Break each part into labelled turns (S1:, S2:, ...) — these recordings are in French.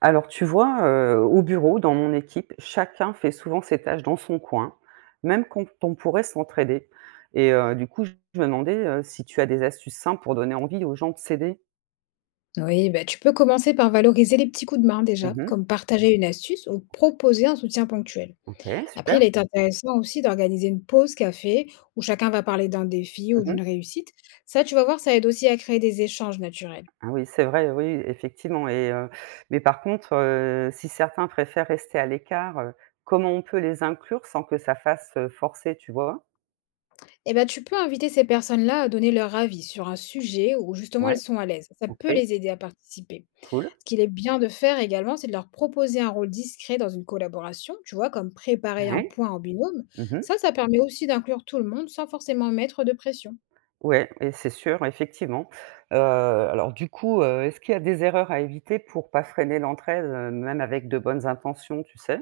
S1: Alors tu vois, au bureau, dans mon équipe, chacun fait souvent ses tâches dans son coin, même quand on pourrait s'entraider et je me demandais, si tu as des astuces simples pour donner envie aux gens de s'aider?
S2: Oui, bah, tu peux commencer par valoriser les petits coups de main déjà,
S1: Mmh.
S2: comme partager une astuce ou proposer un soutien ponctuel.
S1: OK,
S2: Après,
S1: super.
S2: il est intéressant aussi d'organiser une pause café où chacun va parler d'un défi ou
S1: Mmh.
S2: d'une réussite. Ça, tu vas voir, ça aide aussi à créer des échanges naturels.
S1: Ah oui, c'est vrai, oui, effectivement. Mais par contre, si certains préfèrent rester à l'écart, comment on peut les inclure sans que ça fasse, forcé, tu vois?
S2: Et ben, tu peux inviter ces personnes-là à donner leur avis sur un sujet où justement
S1: Ouais,
S2: elles sont à l'aise. Ça peut
S1: OK,
S2: les aider à participer.
S1: cool.
S2: Ce qu'il est bien de faire également, c'est de leur proposer un rôle discret dans une collaboration, tu vois, comme préparer un
S1: Ouais.
S2: point en binôme.
S1: Mmh.
S2: Ça permet aussi d'inclure tout le monde sans forcément mettre de pression.
S1: Ouais et c'est sûr, effectivement. Alors du coup, est-ce qu'il y a des erreurs à éviter pour pas freiner l'entraide, même avec de bonnes intentions, tu sais?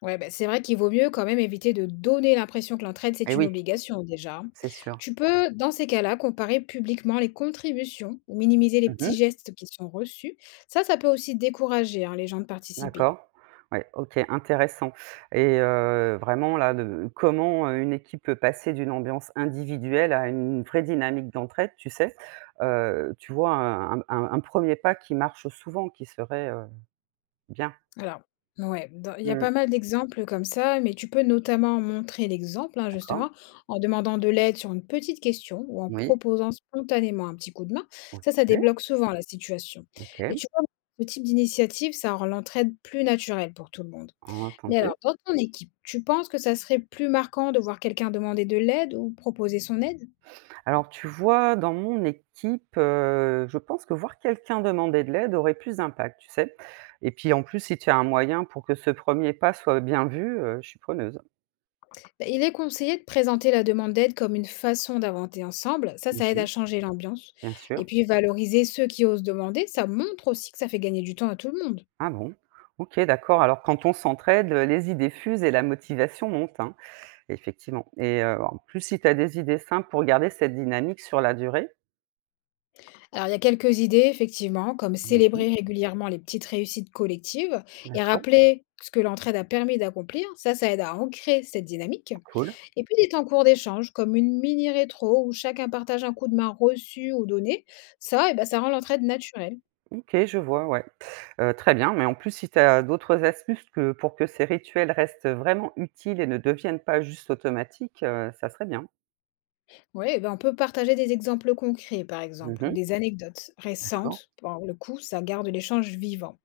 S2: Ouais, bah, c'est vrai qu'il vaut mieux quand même éviter de donner l'impression que l'entraide,
S1: Et
S2: c'est une
S1: oui,
S2: obligation déjà.
S1: c'est sûr.
S2: Tu peux, dans ces cas-là, comparer publiquement les contributions ou minimiser les petits
S1: Mmh.
S2: gestes qui sont reçus. Ça peut aussi décourager hein, les gens de participer.
S1: D'accord. Ouais, OK, intéressant. Vraiment là, de comment, une équipe peut passer d'une ambiance individuelle à une vraie dynamique d'entraide, tu sais? Tu vois un pas qui marche souvent, qui serait, bien.
S2: Alors, ouais, dans il y a
S1: Mmh,
S2: pas mal d'exemples comme ça, mais tu peux notamment montrer l'exemple, hein,
S1: d'accord.
S2: justement, en demandant de l'aide sur une petite question ou en
S1: Oui.
S2: proposant spontanément un petit coup de main.
S1: OK,
S2: Ça débloque souvent la situation. Et
S1: OK,
S2: tu vois, ce type d'initiative, ça rend l'entraide plus naturelle pour tout le monde. Mais
S1: entendu.
S2: alors, dans ton équipe, tu penses que ça serait plus marquant de voir quelqu'un demander de l'aide ou proposer son aide?
S1: Alors tu vois, dans mon équipe, je pense que voir quelqu'un demander de l'aide aurait plus d'impact, tu sais? Et puis en plus, si tu as un moyen pour que ce premier pas soit bien vu, je suis preneuse.
S2: Bah, il est conseillé de présenter la demande d'aide comme une façon d'inventer ensemble. Ça aide
S1: Mmh,
S2: à changer l'ambiance.
S1: bien sûr.
S2: Et puis, valoriser ceux qui osent demander, ça montre aussi que ça fait gagner du temps à tout le monde.
S1: Ah bon? OK, d'accord. Alors quand on s'entraide, les idées fusent et la motivation monte, hein, effectivement. Et en plus, si tu as des idées simples pour garder cette dynamique sur la durée?
S2: Alors, il y a quelques idées, effectivement, comme
S1: Mmh,
S2: célébrer régulièrement les petites réussites collectives et
S1: d'accord,
S2: rappeler ce que l'entraide a permis d'accomplir. Ça aide à ancrer cette dynamique.
S1: cool.
S2: Et puis, des temps courts d'échange, comme une mini-rétro où chacun partage un coup de main reçu ou donné. Ça, eh ben, ça rend l'entraide naturelle.
S1: OK, je vois, ouais. Très bien, mais en plus, si tu as d'autres astuces que pour que ces rituels restent vraiment utiles et ne deviennent pas juste automatiques, ça serait bien.
S2: Oui, ben, on peut partager des exemples concrets, par exemple, ou
S1: Mmh.
S2: des anecdotes
S1: D'accord.
S2: récentes. Pour le coup, ça garde l'échange vivant.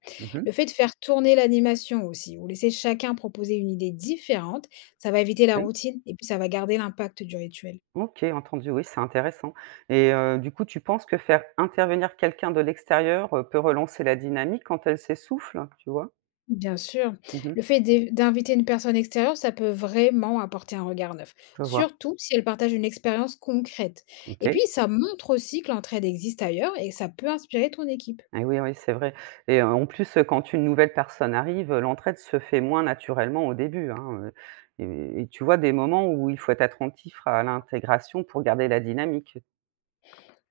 S2: Le
S1: Mmh.
S2: fait de faire tourner l'animation aussi, ou laisser chacun proposer une idée différente, ça va éviter la
S1: Oui.
S2: routine et puis ça va garder l'impact du rituel.
S1: OK, entendu, oui, c'est intéressant et tu penses que faire intervenir quelqu'un de l'extérieur, peut relancer la dynamique quand elle s'essouffle? Tu vois?
S2: Bien sûr,
S1: Mmh.
S2: le fait d'inviter une personne extérieure, ça peut vraiment apporter un regard neuf,
S1: Je vois.
S2: surtout si elle partage une expérience concrète. Et
S1: OK.
S2: puis, ça montre aussi que l'entraide existe ailleurs et ça peut inspirer ton équipe.
S1: Et oui, oui, c'est vrai et quand une nouvelle personne arrive, l'entraide se fait moins naturellement au début, hein, et tu vois des moments où il faut être attentif à l'intégration pour garder la dynamique.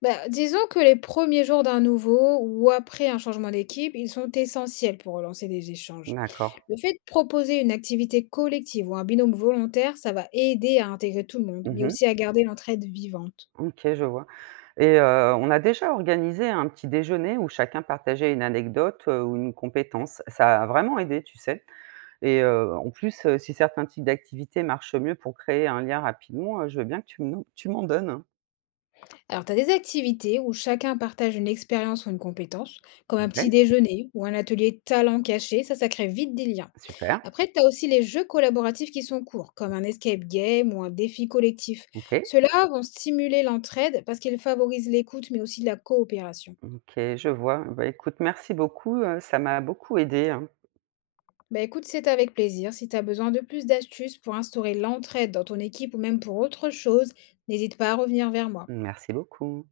S2: Bah, disons que les premiers jours d'un nouveau ou après un changement d'équipe, ils sont essentiels pour relancer les échanges.
S1: D'accord.
S2: Le fait de proposer une activité collective ou un binôme volontaire, ça va aider à intégrer tout le monde, mais
S1: Mmh.
S2: aussi à garder l'entraide vivante.
S1: OK, je vois et on a déjà organisé un petit déjeuner où chacun partageait une anecdote, ou une compétence. Ça a vraiment aidé, tu sais et si certains types d'activités marchent mieux pour créer un lien rapidement, je veux bien que tu me tu m'en donnes.
S2: Alors, tu as des activités où chacun partage une expérience ou une compétence, comme un petit
S1: Ouais,
S2: déjeuner ou un atelier talent caché, ça crée vite des liens.
S1: super,
S2: Après, tu as aussi les jeux collaboratifs qui sont courts, comme un escape game ou un défi collectif.
S1: OK.
S2: Ceux-là vont stimuler l'entraide parce qu'ils favorisent l'écoute, mais aussi la coopération.
S1: OK, je vois. Bah, écoute, merci beaucoup, ça m'a beaucoup aidé, hein.
S2: Bah écoute, c'est avec plaisir. Si tu as besoin de plus d'astuces pour instaurer l'entraide dans ton équipe ou même pour autre chose, n'hésite pas à revenir vers moi.
S1: Merci beaucoup.